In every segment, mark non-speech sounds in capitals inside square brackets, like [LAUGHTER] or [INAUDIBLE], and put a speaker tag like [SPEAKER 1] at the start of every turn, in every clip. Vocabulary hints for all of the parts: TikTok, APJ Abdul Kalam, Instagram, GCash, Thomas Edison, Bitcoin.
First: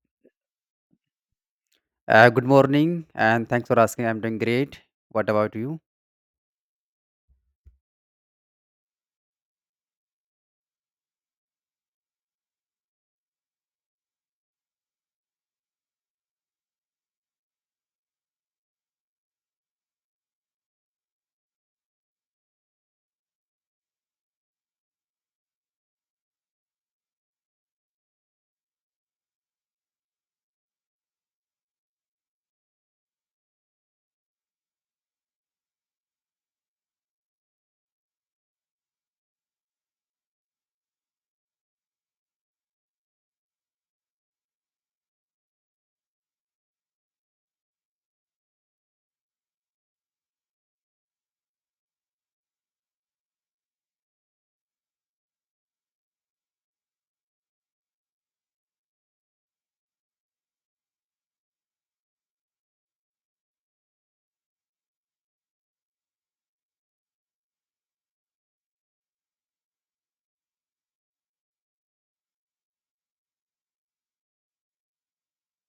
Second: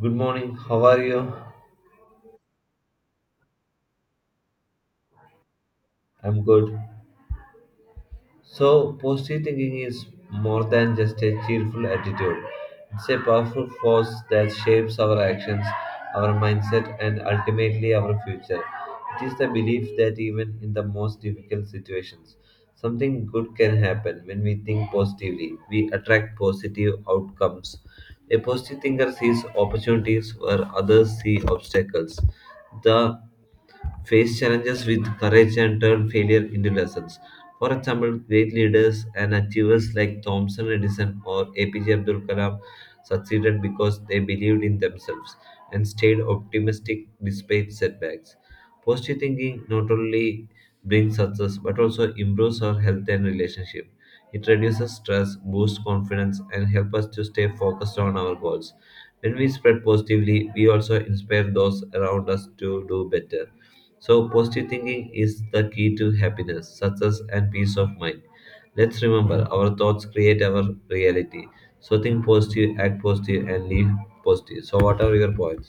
[SPEAKER 1] Good morning, how are you?
[SPEAKER 2] Good morning, and thanks for asking. I'm doing great. What about you?
[SPEAKER 1] I'm good. So, positive thinking is more than just a cheerful attitude, it's a powerful force that shapes our actions, our mindset, and ultimately our future. It is the belief that even in the most difficult situations, something good can happen when we think positively. We attract positive outcomes. A positive thinker sees opportunities where others see obstacles. The face challenges with courage and turn failure into lessons. For example, great leaders and achievers like Thomson Edison or APJ Abdul Kalam succeeded because they believed in themselves and stayed optimistic despite setbacks. Positive thinking not only brings success but also improves our health and relationship. It reduces stress, boosts confidence, and helps us to stay focused on our goals. When we spread positively, we also inspire those around us to do better. So, positive thinking is the key to happiness, success, and peace of mind. Let's remember our thoughts create our reality. So, think positive, act positive, and live positive. So, what are your points?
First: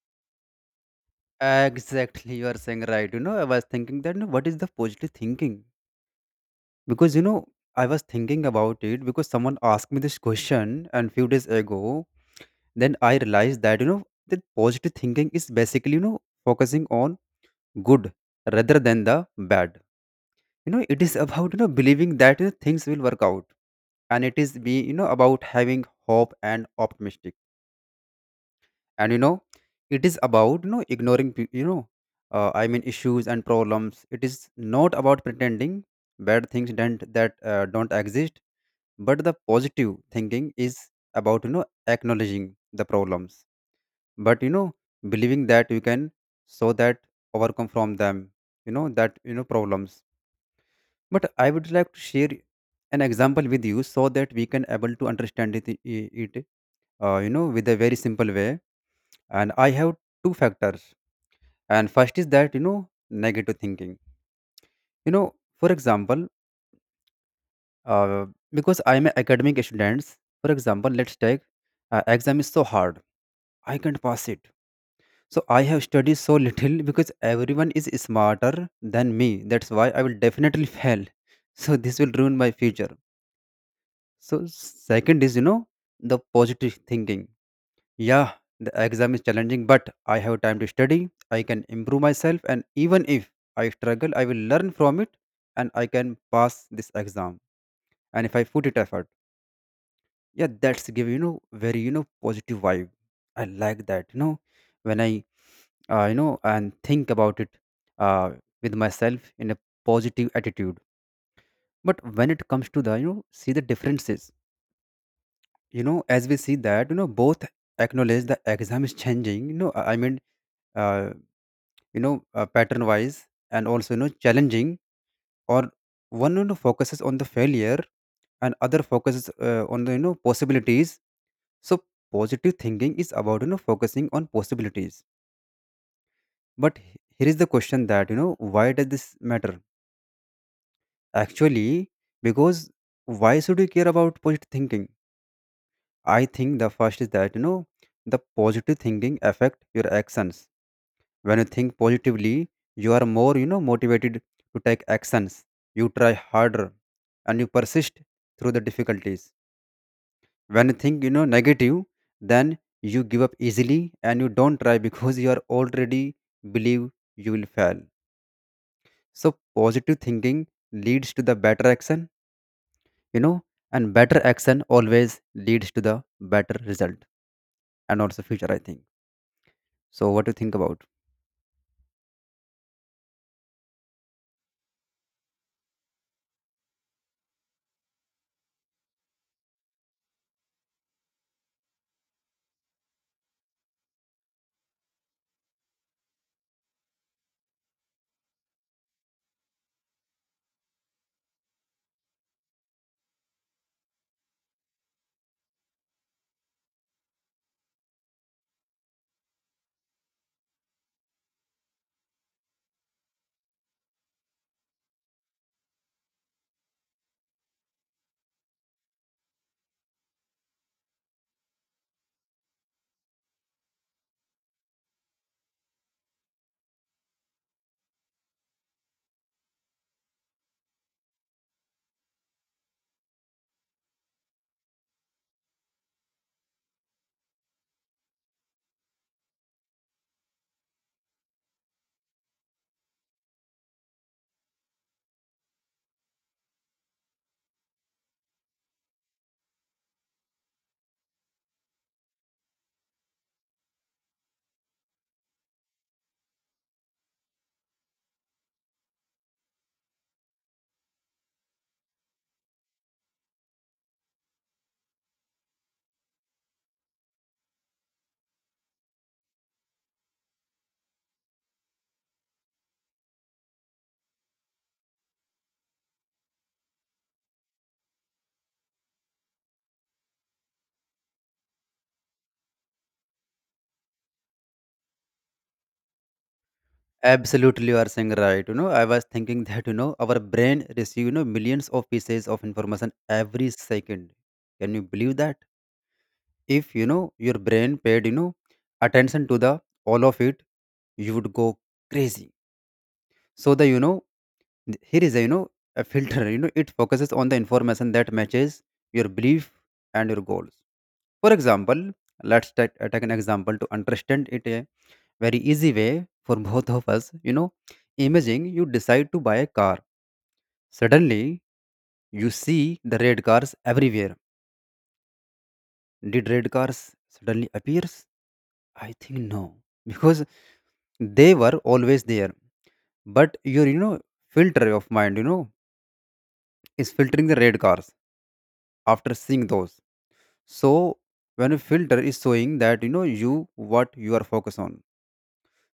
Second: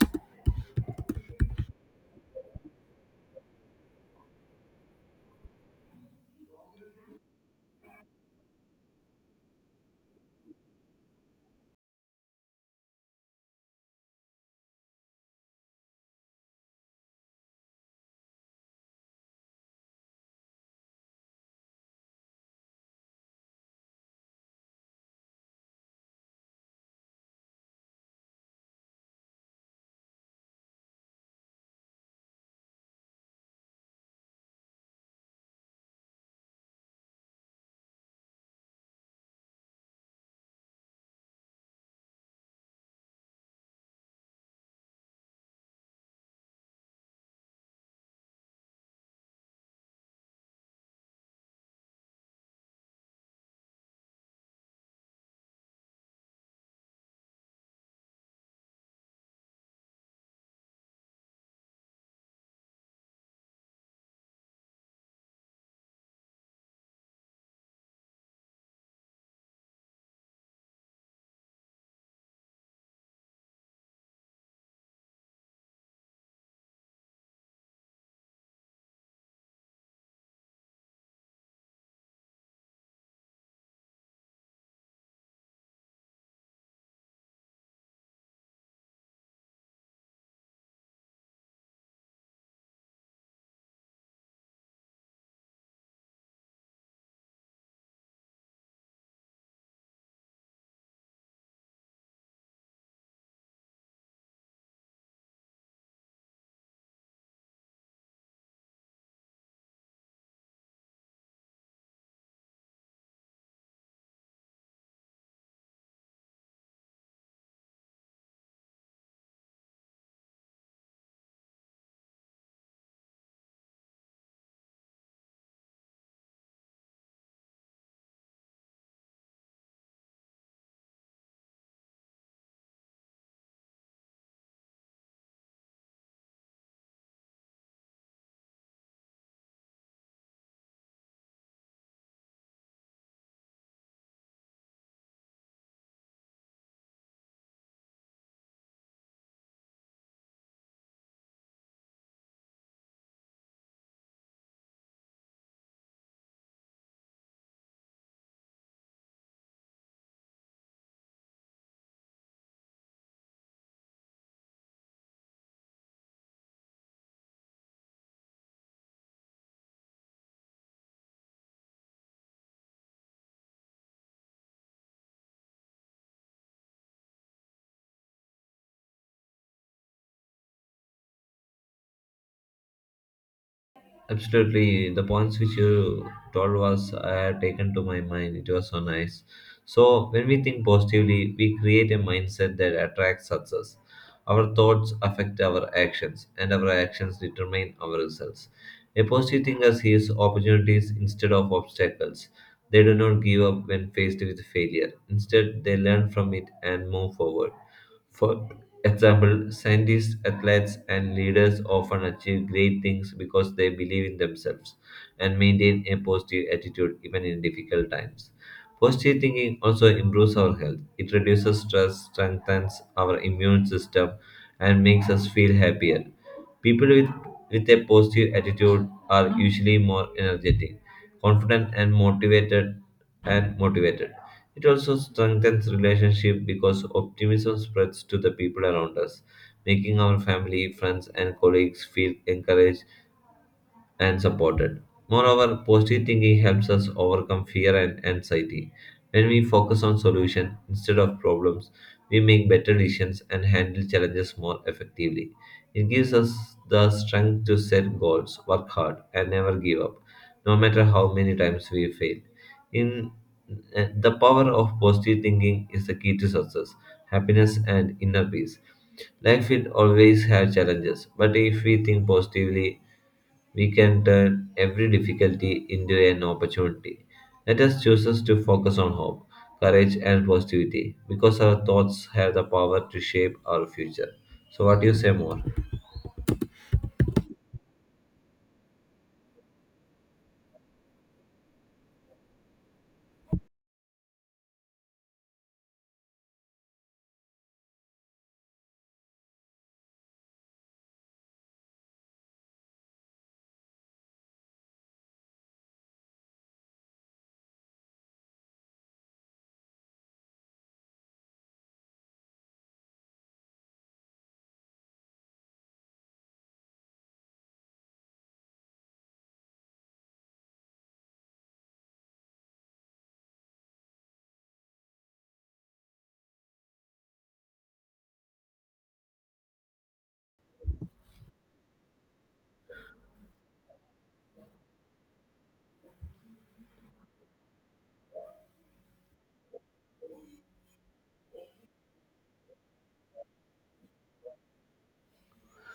[SPEAKER 2] Exactly, you are saying right. You know, I was thinking that you know, what is the positive thinking? Because you know, I was thinking about it because someone asked me this question and few days ago. Then I realized that you know that positive thinking is basically you know focusing on good rather than the bad. You know, it is about you know believing that you know, things will work out, and it is be you know about having hope and optimistic. And you know it is about you know ignoring you know I mean issues and problems. It is not about pretending bad things don't that don't exist, but the positive thinking is about you know acknowledging the problems, but you know believing that you can so that overcome from them, you know, that you know problems. But I would like to share an example with you so that we can able to understand it, you know, with a very simple way. And I have two factors, and first is that you know negative thinking, you know. For example, uh, because I'm an academic students, for example, let's take, exam is so hard, I can't pass it, so I have studied so little because everyone is smarter than me, that's why I will definitely [LAUGHS] fail, so this will ruin my future. So second is you know the positive thinking. Yeah, the exam is challenging, but I have time to study. I can improve myself, and even if I struggle, I will learn from it and I can pass this exam. And if I put it effort, yeah, that's give you know very you know positive vibe. I like that, you know, when I you know and think about it, uh, with myself in a positive attitude. But when it comes to the you know see the differences, you know, as we see that you know both acknowledge the exam is changing. You know, I mean. Uh, you know pattern wise and also you know challenging, or one you know focuses on the failure and other focuses on the you know possibilities. So positive thinking is about you know focusing on possibilities. But here is the question that you know why does this matter actually, because why should you care about positive thinking? I think the first is that you know the positive thinking affect your actions. When you think positively, you are more you know motivated to take actions, you try harder, and you persist through the difficulties. When you think you know negative, then you give up easily and you don't try [LAUGHS] because you are already believe you will fail. So positive thinking leads to the better action, you know, and better action always leads to the better result, and also future I think. So what do you think about?
[SPEAKER 1] Absolutely, the points which you told was I have taken to my mind. It was so nice. So when we think positively, we create a mindset that attracts success. Our thoughts affect our actions, and our actions determine our results. A positive thinker sees opportunities instead of obstacles. They do not give up when faced with failure. Instead, they learn from it and move forward. For example, scientists, athletes, and leaders often achieve great things because they believe in themselves and maintain a positive attitude even in difficult times. Positive thinking also improves our health. It reduces stress, strengthens our immune system, and makes us feel happier. People with a positive attitude are usually more energetic, confident, and motivated. It also strengthens relationship because optimism spreads to the people around us, making our family, friends, and colleagues feel encouraged and supported. Moreover, positive thinking helps us overcome fear and anxiety. When we focus on solution instead of problems, we make better decisions and handle challenges more effectively. It gives us the strength to set goals, work hard, and never give up, no matter how many times we fail. In The power of positive thinking is the key to success, happiness, and inner peace. Life will always have challenges, but if we think positively we can turn every difficulty into an opportunity. Let us choose us to focus on hope, courage, and positivity because our thoughts have the power to shape our future. So, what do you say more?
[SPEAKER 2] Absolutely, you are saying right. You know, I was thinking [LAUGHS] that you know our brain receive you know millions of pieces of information every second. Can you believe that? If you know your brain paid you know attention to the all of it, you would go crazy. So the you know here is a you know a filter. [LAUGHS] You know it focuses on the information that matches your belief and your goals. For example, take an example to understand it. Eh? Very easy way for [LAUGHS] both of us. You know, imagine you decide to buy a car. Suddenly, you see the red cars everywhere. Did red cars suddenly appears? I think no, [LAUGHS] because they were always there. But your you know filter of mind, you know, is filtering the red cars after seeing those. So when a filter is showing that you know you what you are focused on.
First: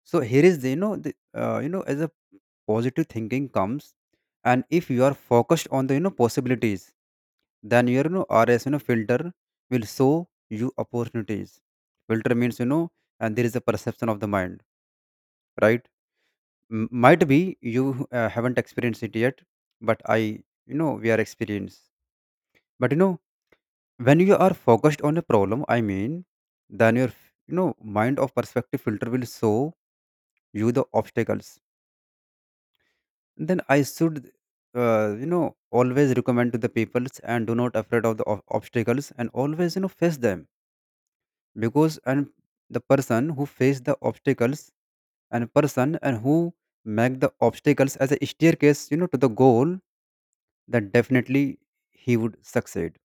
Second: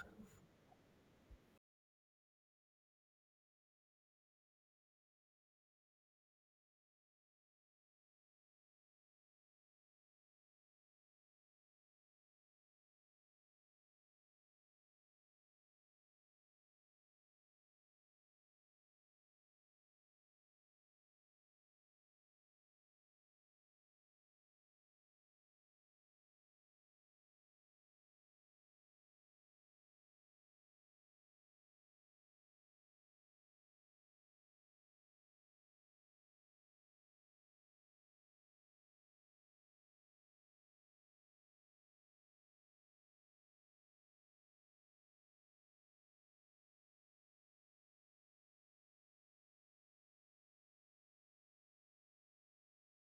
[SPEAKER 2] So here is the, you know as a positive thinking comes, and if you are focused on the you know possibilities, then your you know, rs you know filter will show you opportunities. Filter means you know, and there is a perception of the mind, right? Might be you haven't experienced it yet, but I you know we are experienced. But you know when you are focused on a problem, I mean, then your you know mind of perspective filter will show you the obstacles. Then I should, you know, always recommend to the peoples and do not afraid of the obstacles and always, you know, face them, because and the person who face the obstacles and person and who make the obstacles as a staircase, you know, to the goal, then definitely he would succeed.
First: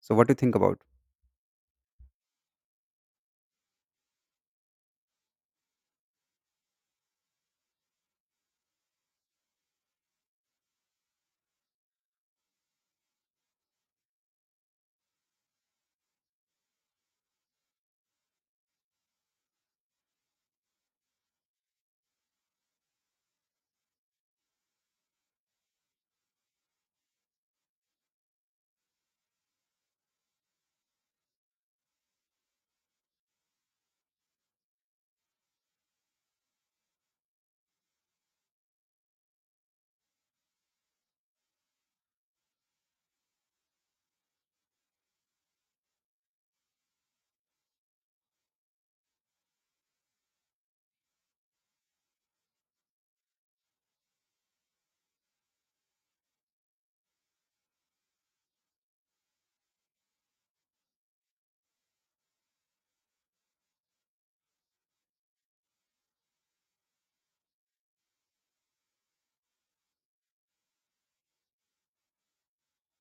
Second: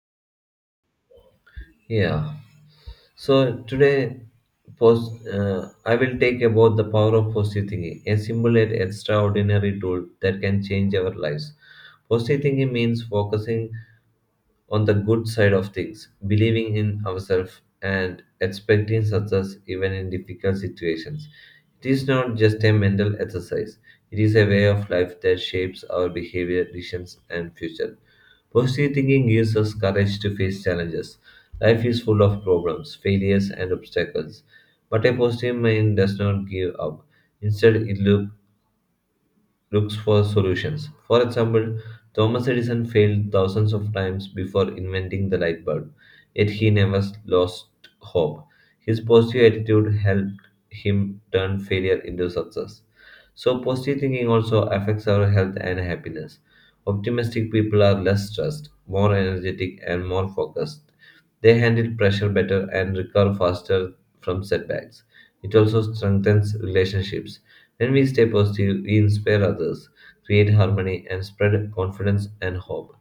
[SPEAKER 2] So what do you think about?
[SPEAKER 1] Yeah. So today, post I will take about the power of positive thinking, a simple yet extraordinary tool that can change our lives. Positive thinking means focusing on the good side of things, believing in ourselves and expecting success even in difficult situations. It is not just a mental exercise, it is a way of life that shapes our behavior, decisions, and future. Positive thinking gives us courage to face challenges. Life is full of problems, failures, and obstacles. But a positive mind does not give up. Instead, it looks for solutions. For example, Thomas Edison failed thousands of times before inventing the light bulb, yet he never lost hope. His positive attitude helped him turn failure into success. So, positive thinking also affects our health and happiness. Optimistic people are less stressed, more energetic, and more focused. They handle pressure better and recover faster from setbacks. It also strengthens relationships when we stay positive, we inspire others, create harmony, and spread confidence and hope.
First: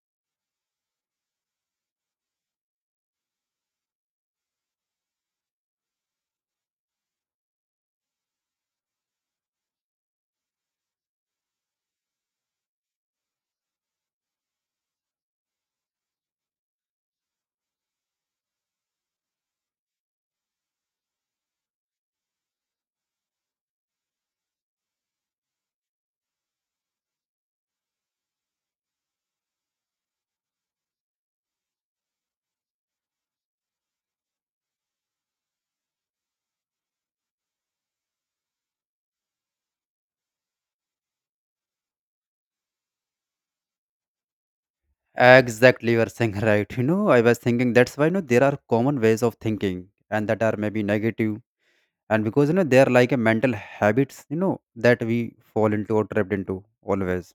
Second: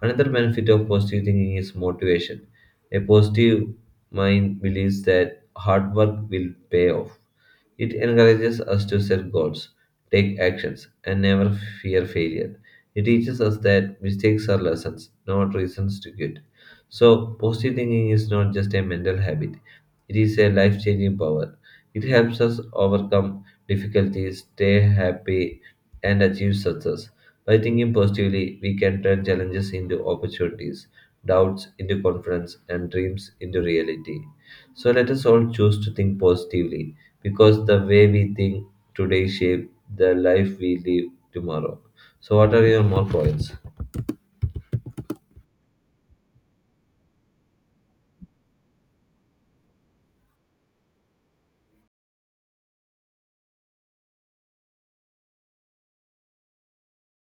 [SPEAKER 1] Another benefit of positive thinking is motivation. A positive mind believes that hard work will pay off. It encourages us to set goals, take actions, and never fear failure. It teaches us that mistakes are lessons, not reasons to quit. So, positive thinking is not just a mental habit, it is a life changing power. It helps us overcome difficulties, stay happy, and achieve success. By thinking positively, we can turn challenges into opportunities, doubts into confidence, and dreams into reality. So let us all choose to think positively because the way we think today shape the life we live tomorrow. So what are your more points?
[SPEAKER 2] Exactly, you are saying [LAUGHS] right. You know, I was thinking that's why you know there are common ways of thinking and that are maybe negative, and because you know they are like a mental habits you know that we fall into or trapped into always.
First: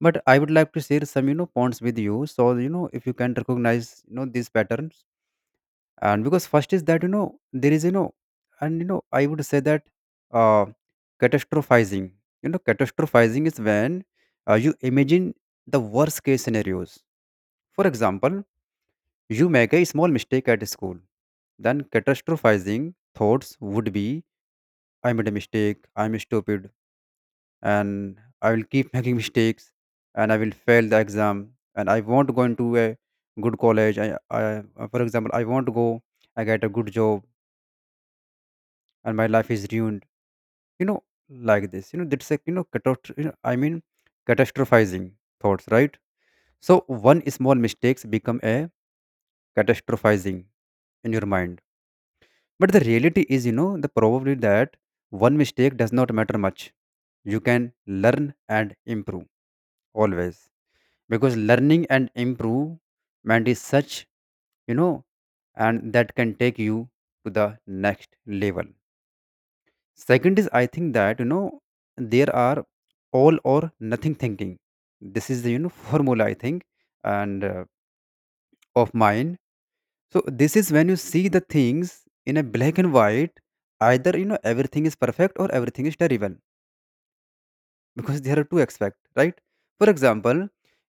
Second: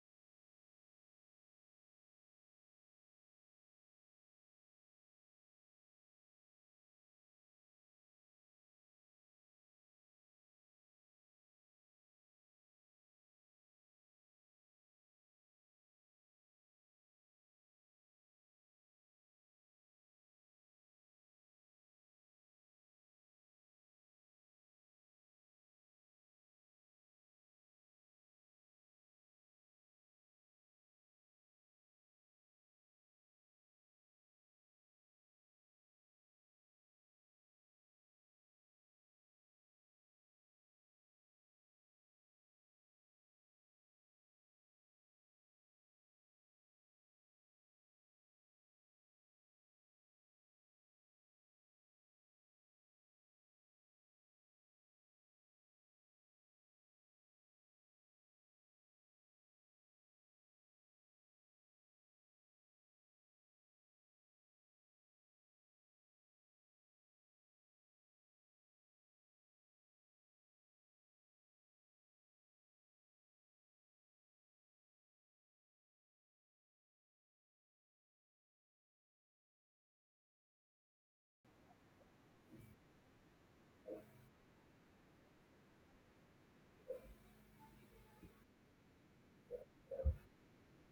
[SPEAKER 2] But I would like to share some you know points with you so you know if you can recognize you know these patterns. And because first is that you know there is you know and you know I would say that uh catastrophizing. You know, catastrophizing is when you imagine the worst case scenarios. For example, you make a small mistake at school, then catastrophizing thoughts would be, I made a mistake, I'm stupid, and I will keep [LAUGHS] making mistakes, and I will fail the exam, and I won't go into a good college. I For example, I won't go, I get a good job, and my life is ruined. You know, like this. You know, that's a you know, you know I mean, catastrophizing thoughts, right? So one small mistakes become a catastrophizing in your mind. But the reality is, you know, the probably that one mistake does not matter much. You can learn and improve always, because learning and improvement is such you know, and that can take you to the next level. Second is I think that you know there are all or nothing thinking. This is the you know [LAUGHS] formula I think, and of mine. So this is when you see the things in a black and white, either you know everything is perfect or everything is terrible, because there are two aspects, right? For example,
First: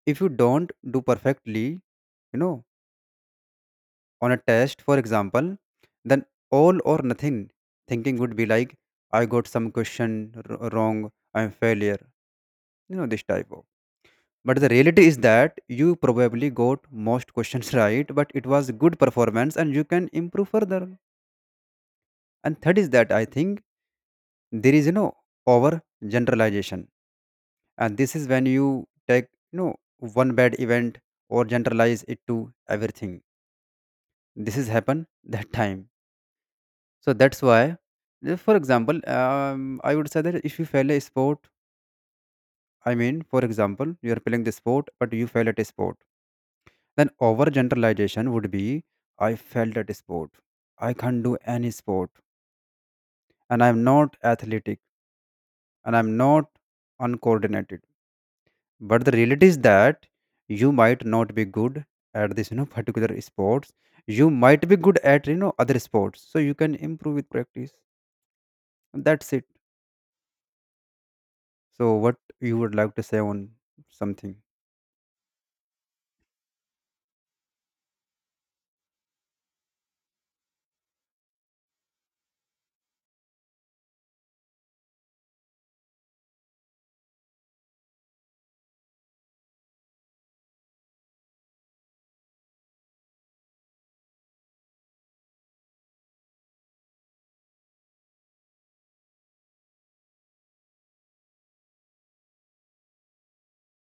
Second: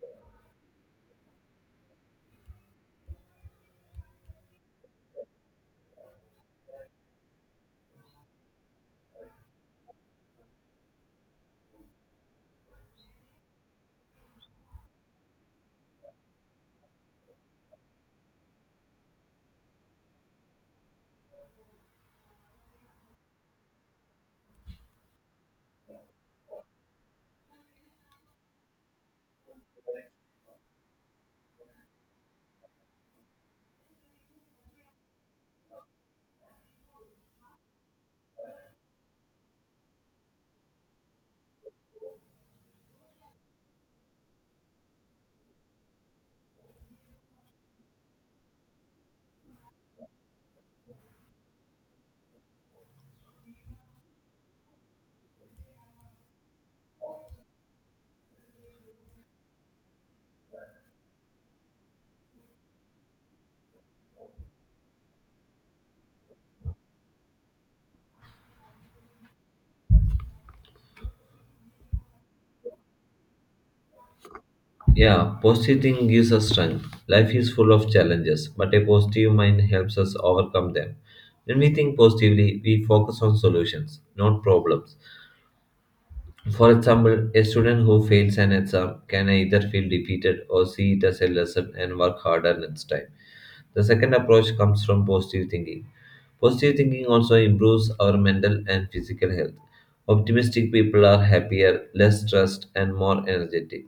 [SPEAKER 2] if you don't do perfectly, you know, on a test, for example, then all or nothing thinking would be like, I got some question wrong, I'm failure, you know, this type of. But the reality is that you probably got most questions [LAUGHS] right, but it was good performance and you can improve further. And third is that I think there is, you know, over generalization. And this is when you take, you know, one bad event or generalize it to everything. This has happened that time. So that's why, for example, I would say that if you fail a sport, I mean, for example, you are playing the sport, but you fail at a sport, then over generalization would be, I failed at a sport, I can't do any sport, and I'm not athletic, and I'm not uncoordinated. But the reality is that you might not be good at this, you know, [LAUGHS] particular sports. You might be good at, you know, other sports. So you can improve with practice. That's it. So what you would like to say on something?
[SPEAKER 1] Yeah, positive thinking gives us strength. Life is full of challenges, but a positive mind helps us overcome them. When we think positively, we focus on solutions, not problems. For example, a student who fails an exam can either feel defeated or see it as a lesson and work harder next time. The second approach comes from positive thinking. Positive thinking also improves our mental and physical health. Optimistic people are happier, less stressed, and more energetic.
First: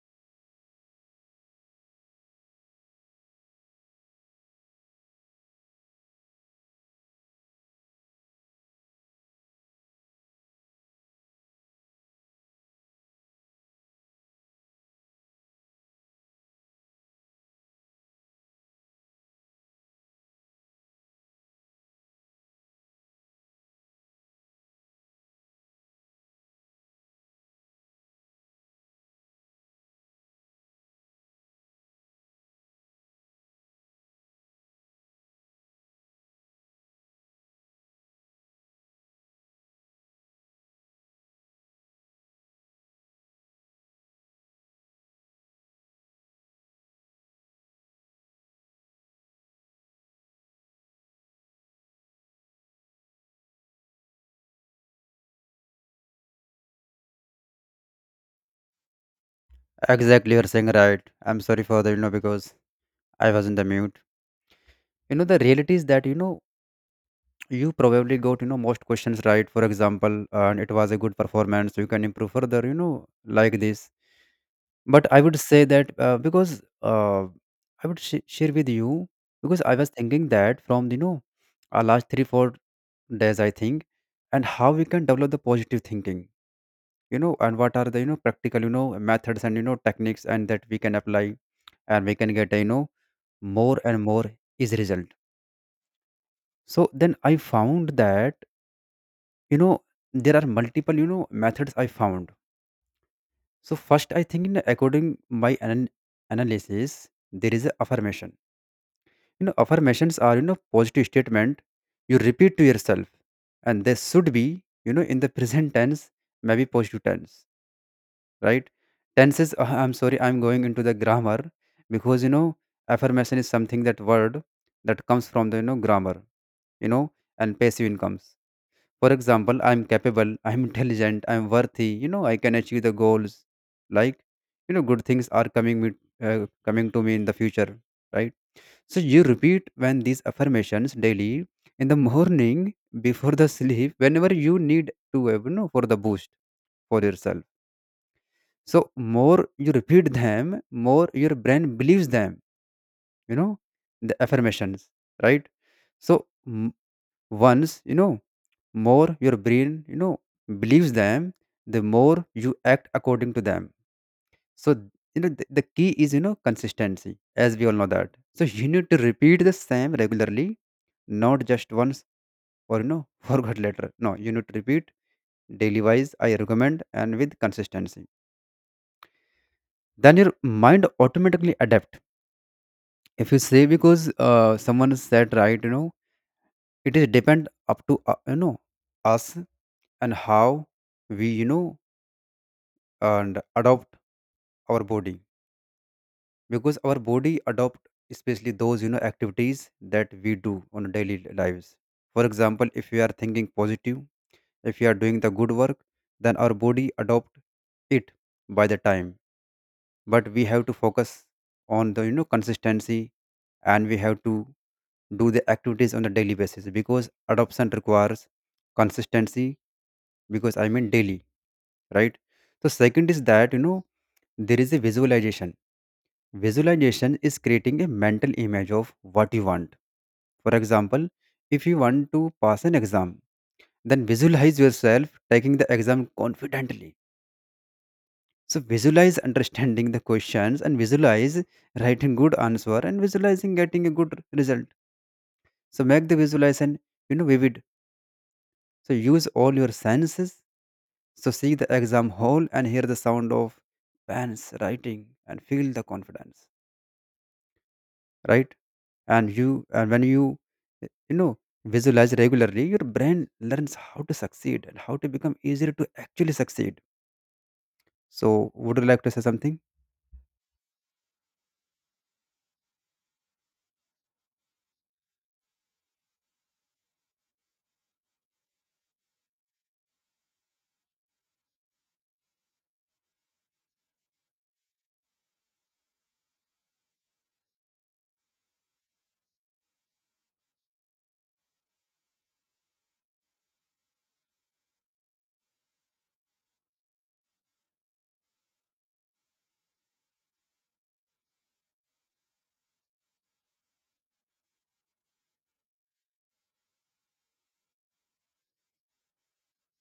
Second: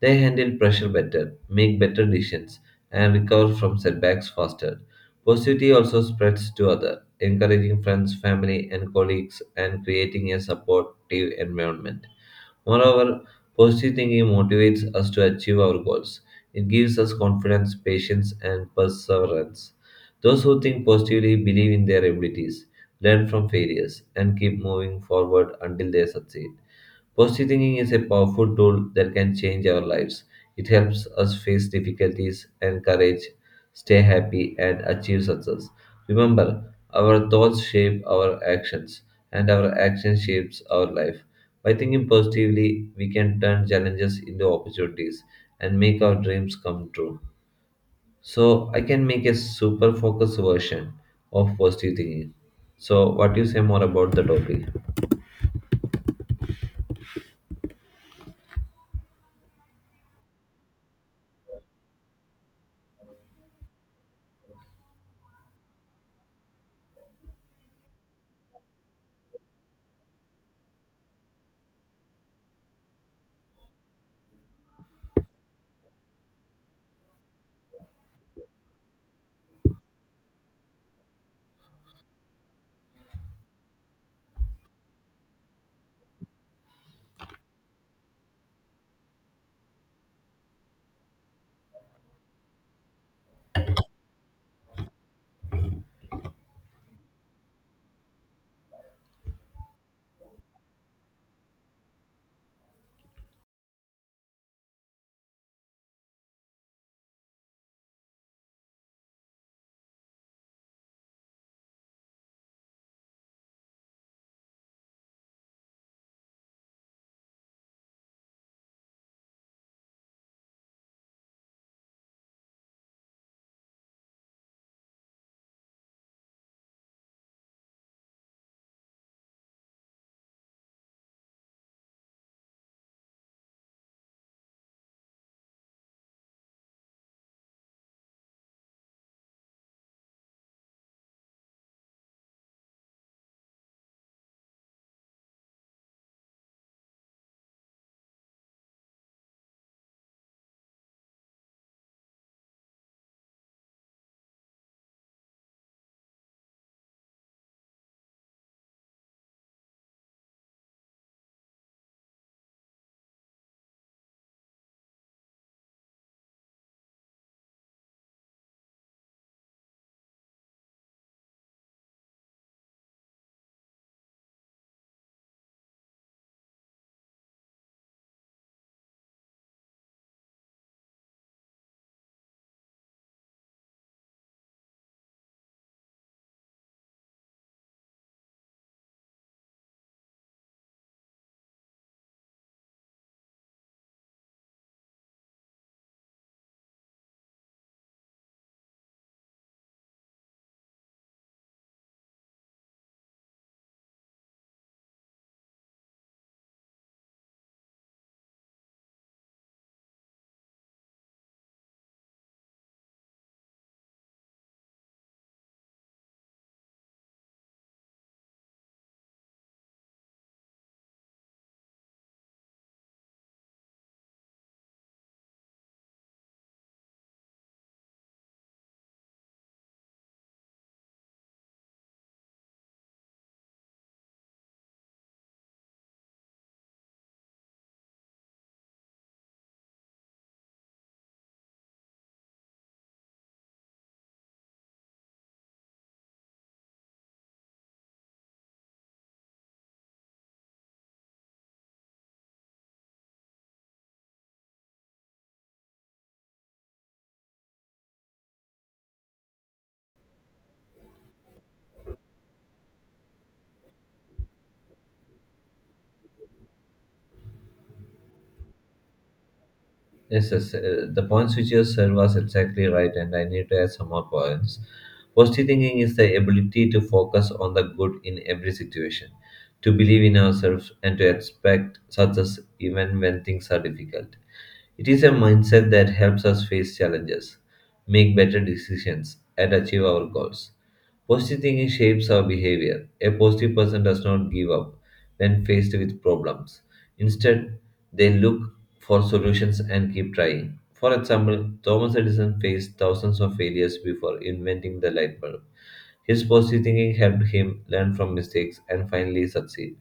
[SPEAKER 1] They handle pressure better, make better decisions, and recover from setbacks faster. Positivity also spreads to others, encouraging friends, family, and colleagues, and creating a supportive environment. Moreover, positive thinking motivates us to achieve our goals. It gives us confidence, patience, and perseverance. Those who think positively believe in their abilities, learn from failures, and keep moving forward until they succeed. Positive thinking is a powerful tool that can change our lives. It helps us face difficulties, encourage, stay happy, and achieve success. Remember, our thoughts shape our actions, and our action shapes our life. By thinking positively, we can turn challenges into opportunities and make our dreams come true. So, I can make a super focused version of positive thinking. So, what do you say more about the topic?
[SPEAKER 2] Exactly, you're saying right. I'm sorry for the you know because I was in the mute. You know the reality is that you know you probably got you know most questions right. For example, and it was a good performance, so you can improve further. You know like this, but I would say that because I would share with you, because I was thinking that from you know our last 3 4 days I think, and how we can develop the positive thinking, you know, and what are the you know practical you know methods and you know techniques and that we can apply, and we can get a, you know, more and more is result. So then I found that you know there are multiple you know methods I found. So first I think in according my analysis, there is a affirmation. You know, affirmations are you know positive statement you repeat to yourself, and they should be you know in the present tense, maybe positive tense, right? Tenses, I'm sorry, I'm going into the grammar because, you know, affirmation is something that word that comes from the, you know, grammar, you know, and passive incomes. For example, I'm capable, I'm intelligent, I'm worthy, you know, I can achieve the goals. Like, good things are coming to me in the future, right? So you repeat when these affirmations daily in the morning before the sleep whenever you need to, for the boost for yourself, so more you repeat them, more your brain believes them. You know the affirmations, right? So once more your brain, believes them, the more you act according to them. So the key is consistency, as we all know that. So you need to repeat the same regularly, not just once or [LAUGHS] forgot later. No, you need to repeat daily wise. I recommend and with consistency. Then your mind automatically adapts. If you say, because someone said right, it is depend up to us and how we and adopt our body, because our body adopt, especially those activities that we do on a daily lives. For example, if we are thinking positive, if we are doing the good work, then our body adopt it by the time, but we have to focus on the consistency, and we have to do the activities on a daily basis, because adoption requires consistency, because I mean daily, right? So second is that there is a visualization. Visualization is creating a mental image of what you want. For example, if you want to pass an exam, then visualize yourself taking the exam confidently. So visualize understanding the questions, and visualize writing good answer, and visualizing getting a good result. So make the visualization vivid. So use all your senses. So see the exam hall and hear the sound of pens writing and feel the confidence. Right? And when you know visualize regularly, your brain learns how to succeed and how to become easier to actually succeed. So would you like to say something?
[SPEAKER 1] Yes, the points which you said was exactly right, and I need to add some more points. Positive thinking is the ability to focus on the good in every situation, to believe in ourselves, and to expect success even when things are difficult. It is a mindset that helps us face challenges, make better decisions, and achieve our goals. Positive thinking shapes our behavior. A positive person does not give up when faced with problems. Instead, they look for solutions and keep trying. For example, Thomas Edison faced thousands of failures before inventing the light bulb. His positive thinking helped him learn from mistakes and finally succeed.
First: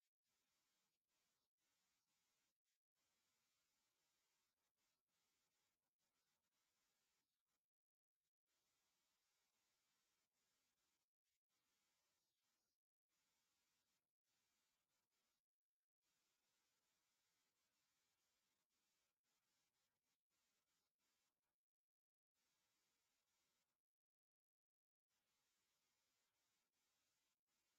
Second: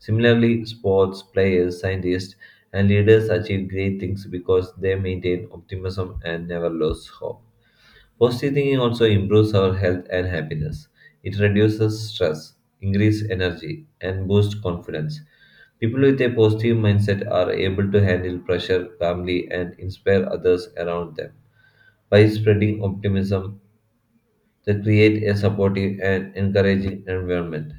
[SPEAKER 1] Similarly, sports players, scientists, and leaders achieve great things because they maintain optimism and never lose hope. Positive thinking also improves our health and happiness. It reduces stress, increases energy, and boosts confidence. People with a positive mindset are able to handle pressure calmly and inspire others around them. By spreading optimism, they create a supportive and encouraging environment.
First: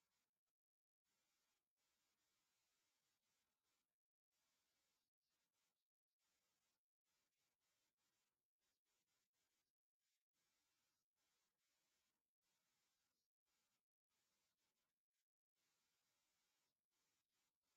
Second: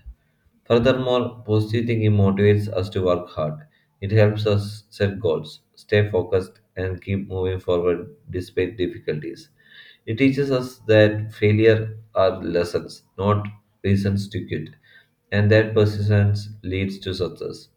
[SPEAKER 1] Furthermore, positive thinking motivates us to work hard. It helps us set goals, stay focused, and keep moving forward despite difficulties. It teaches us that failure are lessons, not reasons to quit, and that persistence leads to success.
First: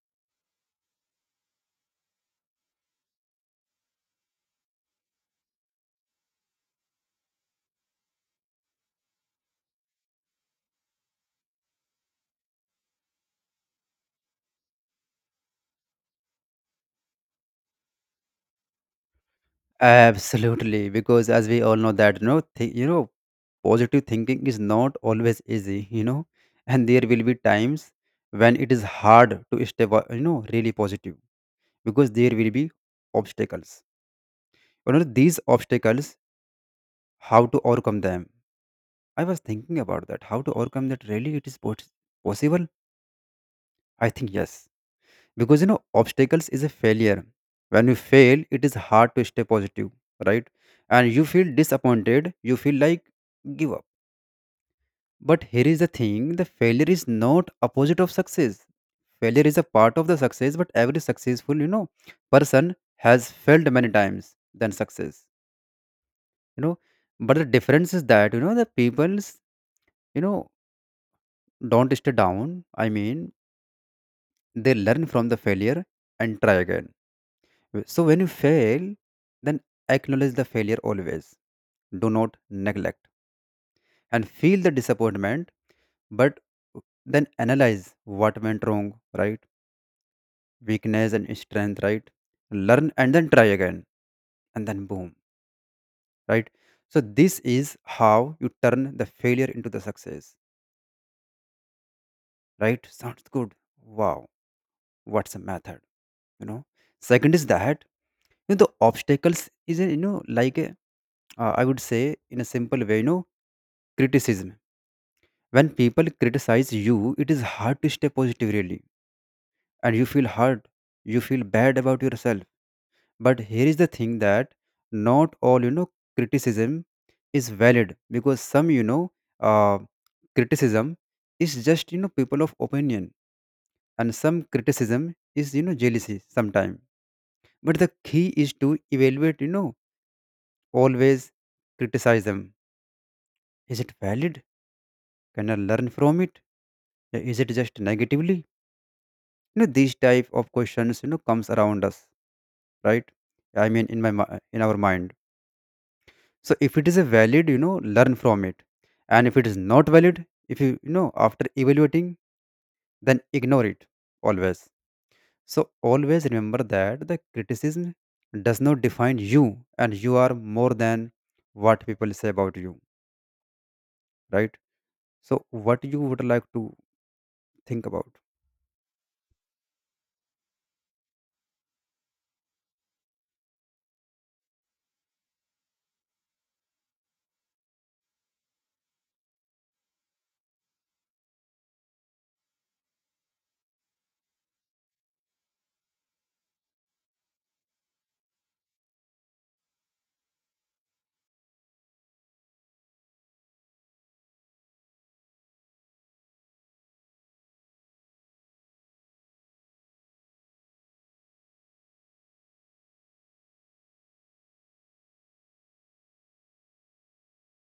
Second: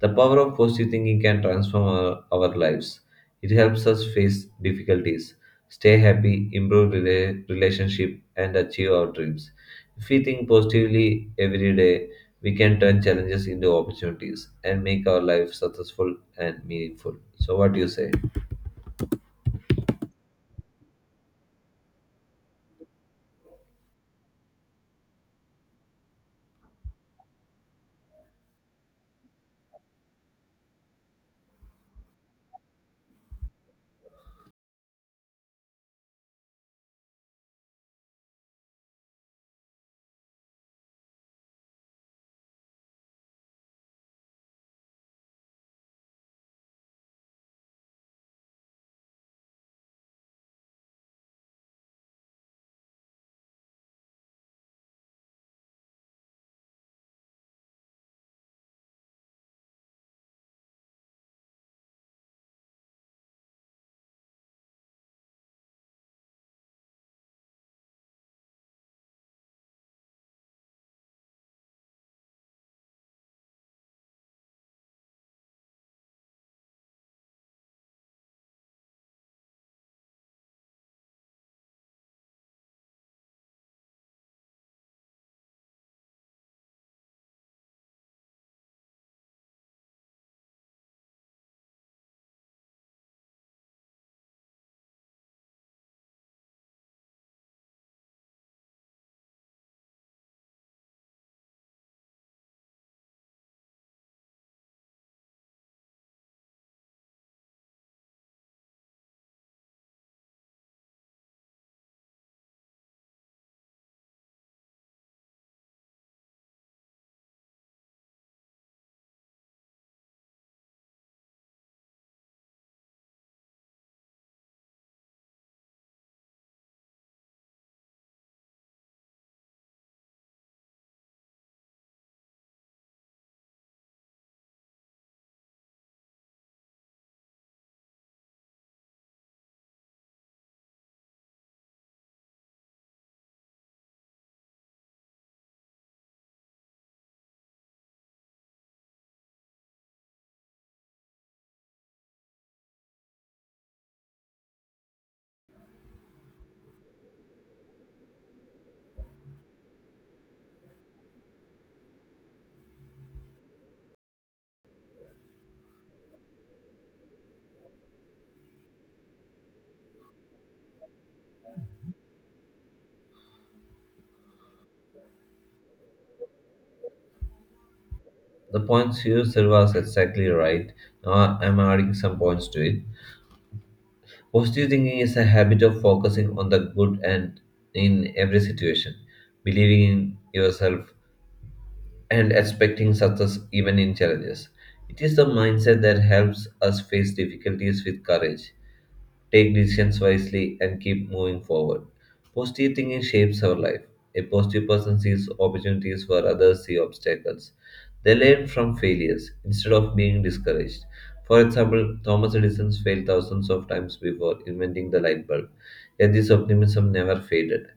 [SPEAKER 1] The power of positive thinking can transform our lives. It helps us face difficulties, stay happy, improve relationship, and achieve our dreams. If we think positively every day, we can turn challenges into opportunities and make our life successful and meaningful. So, what do you say?
[SPEAKER 2] Absolutely, because as we all know that positive thinking is not always easy, and there will be times when it is hard to stay, really positive, because there will be obstacles. These obstacles, how to overcome them? I was thinking about that. How to overcome that? Really, it is possible? I think yes. Because obstacles is a failure. When you fail, it is hard to stay positive, right? And you feel disappointed, you feel like give up, but here is the thing, the failure is not opposite of success. Failure is a part of the success, but every successful person has failed many times than success, you know but the difference is that the people's you know don't stay down. I mean, they learn from the failure and try again. So when you fail, then acknowledge the failure always. Do not neglect and feel the disappointment, but then analyze what went wrong, right? Weakness and strength, right? Learn and then try again, and then boom, right? So this is how you turn the failure into the success, right? Sounds good. Wow, what's a method? You know. Second is that the obstacles is a, I would say in a simple way, criticism. When people criticize you, it is hard to stay positive, really. And you feel hurt, you feel bad about yourself. But here is the thing that not all criticism is valid, because some uh, criticism is just people of opinion, and some criticism is jealousy sometimes. But the key is to evaluate, always criticize them, is it valid, can I learn from it, is it just negatively, these type of questions comes around us, right? I mean, in my in our mind. So if it is a valid, learn from it, and if it is not valid, if you, you know after evaluating, then ignore it always. So always remember that the criticism does not define you, and you are more than what people say about you, right? So what you would like to think about?
[SPEAKER 1] The points you said was exactly right. Now, I'm adding some points to it. Positive thinking is a habit of focusing on the good and in every situation, believing in yourself, and expecting success even in challenges. It is the mindset that helps us face difficulties with courage take decisions wisely, and keep moving forward. Positive thinking shapes our life. A positive person sees opportunities where others see obstacles. They learn from failures instead of being discouraged. For example, Thomas Edison failed thousands of times before inventing the light bulb, yet this optimism never faded.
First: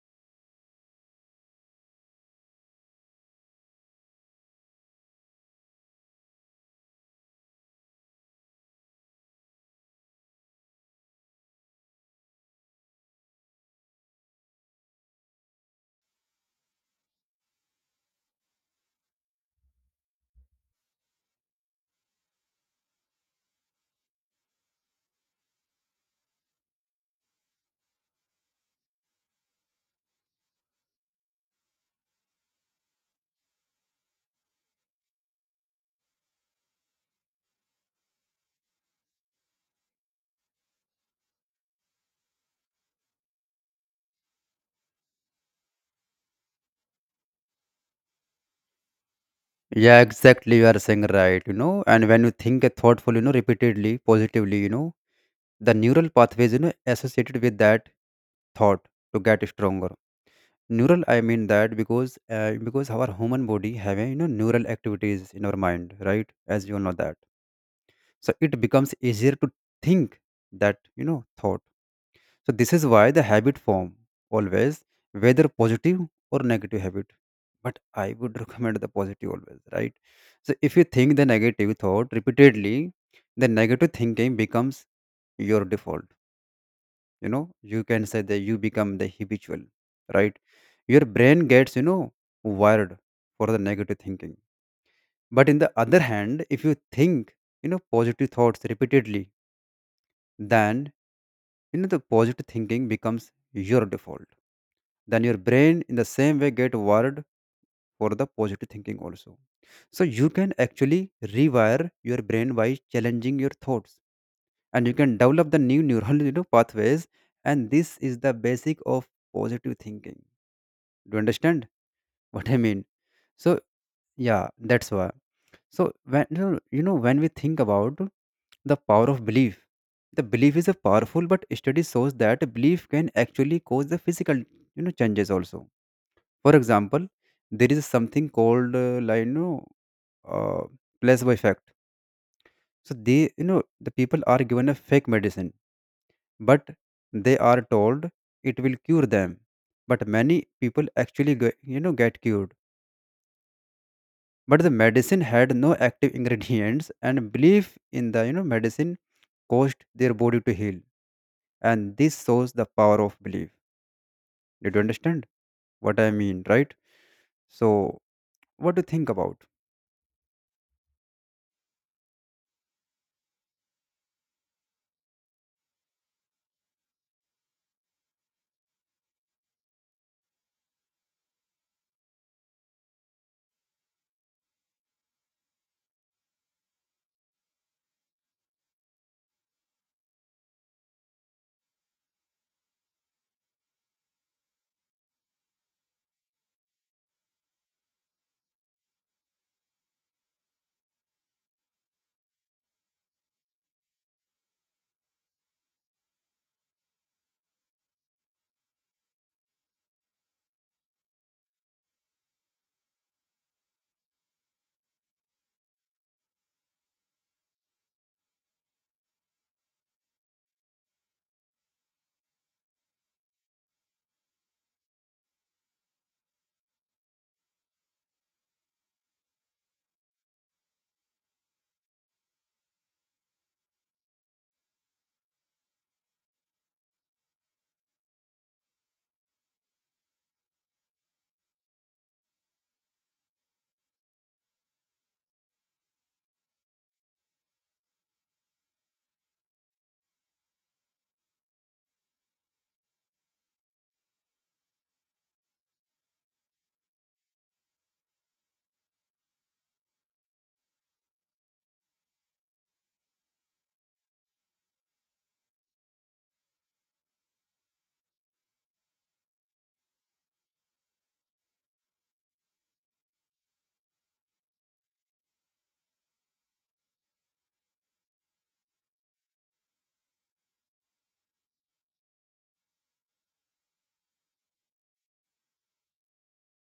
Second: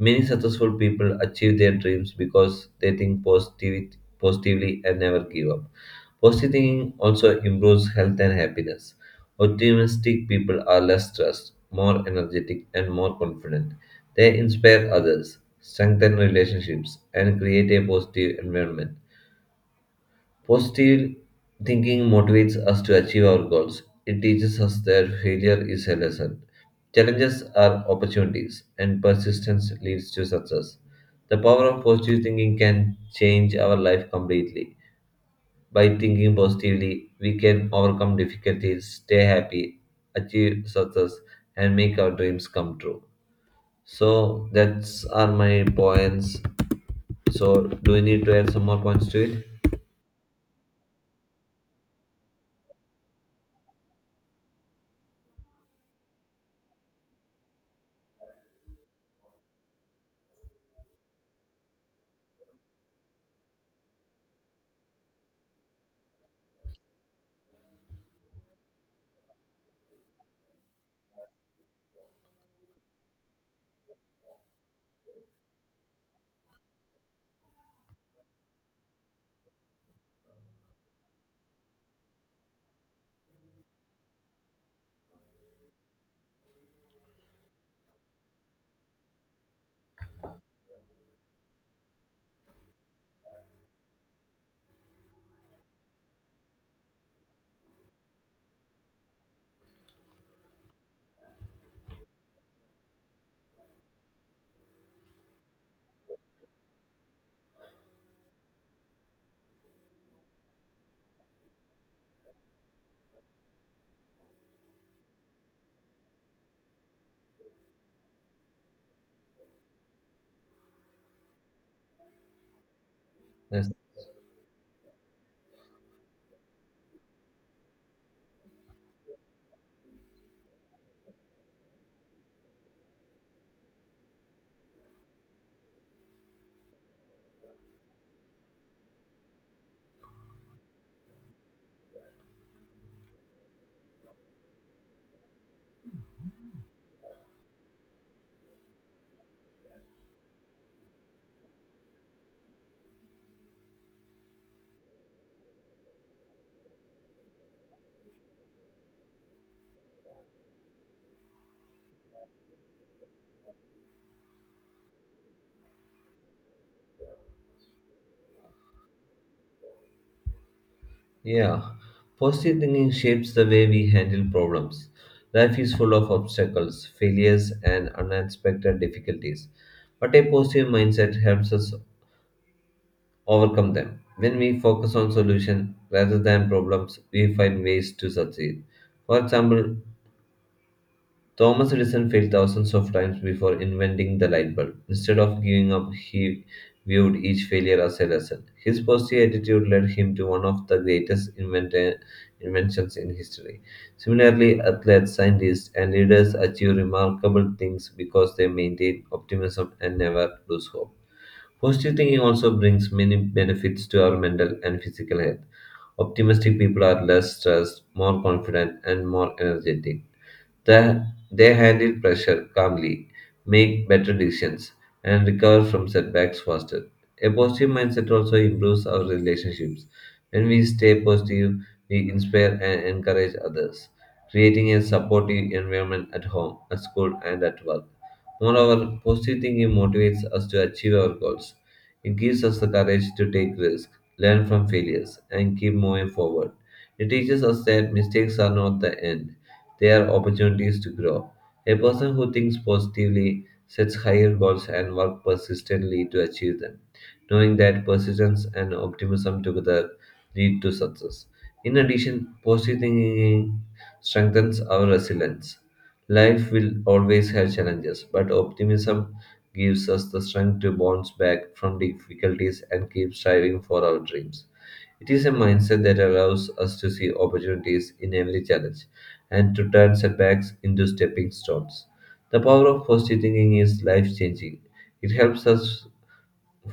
[SPEAKER 1] Many successful people achieve their dreams because they positively and never give up. Positive thinking also improves health and happiness. Optimistic people are less stressed, more energetic, and more confident. They inspire others, strengthen relationships, and create a positive environment. Positive thinking motivates us to achieve our goals. It teaches us that failure is a lesson. Challenges are opportunities, and persistence leads to success. The power of positive thinking can change our life completely. By thinking positively, we can overcome difficulties, stay happy, achieve success, and make our dreams come true. So that's are my points. So do you need to add some more points to it?
[SPEAKER 2] Yeah, exactly, you are saying right, and when you think a thoughtful, repeatedly, positively, the neural pathways associated with that thought, to get stronger. Neural, I mean that, because our human body have a, neural activities in our mind, right, as you all know that. So it becomes easier to think that thought. So this is why the habit form, always, whether positive or negative habit, but I would [LAUGHS] recommend the positive always, right? So if you think the negative thought repeatedly, the negative thinking becomes your default, you know you can say that you become the habitual, right? Your brain gets wired for the negative thinking. But in the other hand, if you think positive thoughts repeatedly, then the positive thinking becomes your default, then your brain in the same way get wired for the positive thinking also. So you can actually rewire your brain by challenging your thoughts, and you can develop the new neural pathways, and this is the basic of positive thinking. Do you understand what I mean? So
[SPEAKER 1] Yes.
[SPEAKER 2] yeah, that's why. So when you know, when we think about the power of belief, the belief is a powerful, but study shows that belief can actually cause the physical changes also. For example, there is something called like, uh, placebo effect. So they, the people are given a fake medicine, but they are told it will cure them. But many people actually get, you know get cured, but the medicine had no active ingredients, and belief in the medicine caused their body to heal. And this shows the power of belief. Did you understand what I mean? Right? So what do you think about?
[SPEAKER 1] Yeah. Positive thinking shapes the way we handle problems. Life is full of obstacles, failures, and unexpected difficulties. But a positive mindset helps us overcome them. When we focus on solutions rather than problems, we find ways to succeed. For example, Thomas Edison failed thousands of times before inventing the light bulb. Instead of giving up, he viewed each failure as a lesson. His positive attitude led him to one of the greatest inventions in history. Similarly, athletes, scientists, and leaders achieve remarkable things because they maintain optimism and never lose hope. Positive thinking also brings many benefits to our mental and physical health. Optimistic people are less stressed, more confident, and more energetic. That they handle pressure calmly, make better decisions, and recover from setbacks faster. A positive mindset also improves our relationships. When we stay positive, we inspire and encourage others, creating a supportive environment at home, at school, and at work. Moreover, positive thinking motivates us to achieve our goals. It gives us the courage to take risks, learn from failures, and keep moving forward. It teaches us that mistakes are not the end they are opportunities to grow. A person who thinks positively sets higher goals and works persistently to achieve them, knowing that persistence and optimism together lead to success. In addition, positive thinking strengthens our resilience. Life will always have challenges, but optimism gives us the strength to bounce back from difficulties and keep striving for our dreams. It is a mindset that allows us to see opportunities in every challenge and to turn setbacks into stepping stones. The power of positive thinking is life changing. It helps us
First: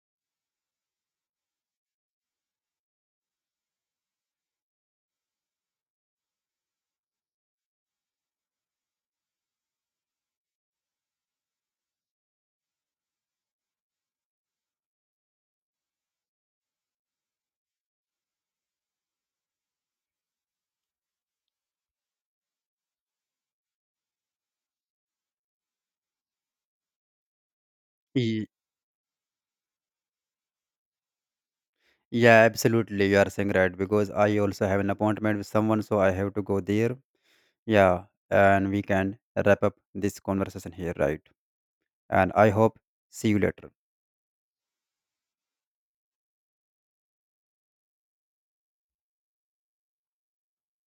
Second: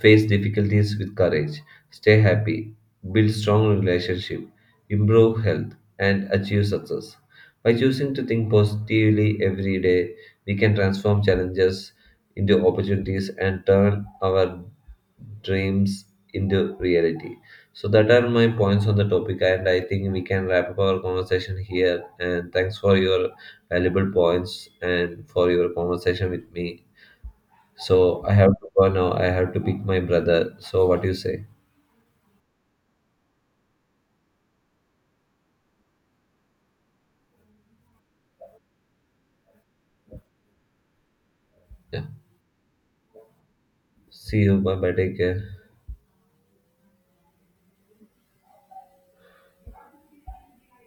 [SPEAKER 1] face difficulties with courage, stay happy, build strong relationship, improve health, and achieve success. By choosing to think positively every day, we can transform challenges into opportunities and turn our dreams into reality. So that are my points on the topic, and I think we can wrap up our conversation here. And thanks for your valuable points and for your conversation with me. So I
[SPEAKER 2] Ye-
[SPEAKER 1] have to go now. I have to pick my brother. So what do you say?
[SPEAKER 2] yeah, absolutely, you are saying right, because I also have an appointment with someone, so I have to go there. Yeah. And we can wrap up this conversation here, right?
[SPEAKER 1] Yeah.
[SPEAKER 2] And I hope, see you later.
[SPEAKER 1] See you. Bye bye. Take care.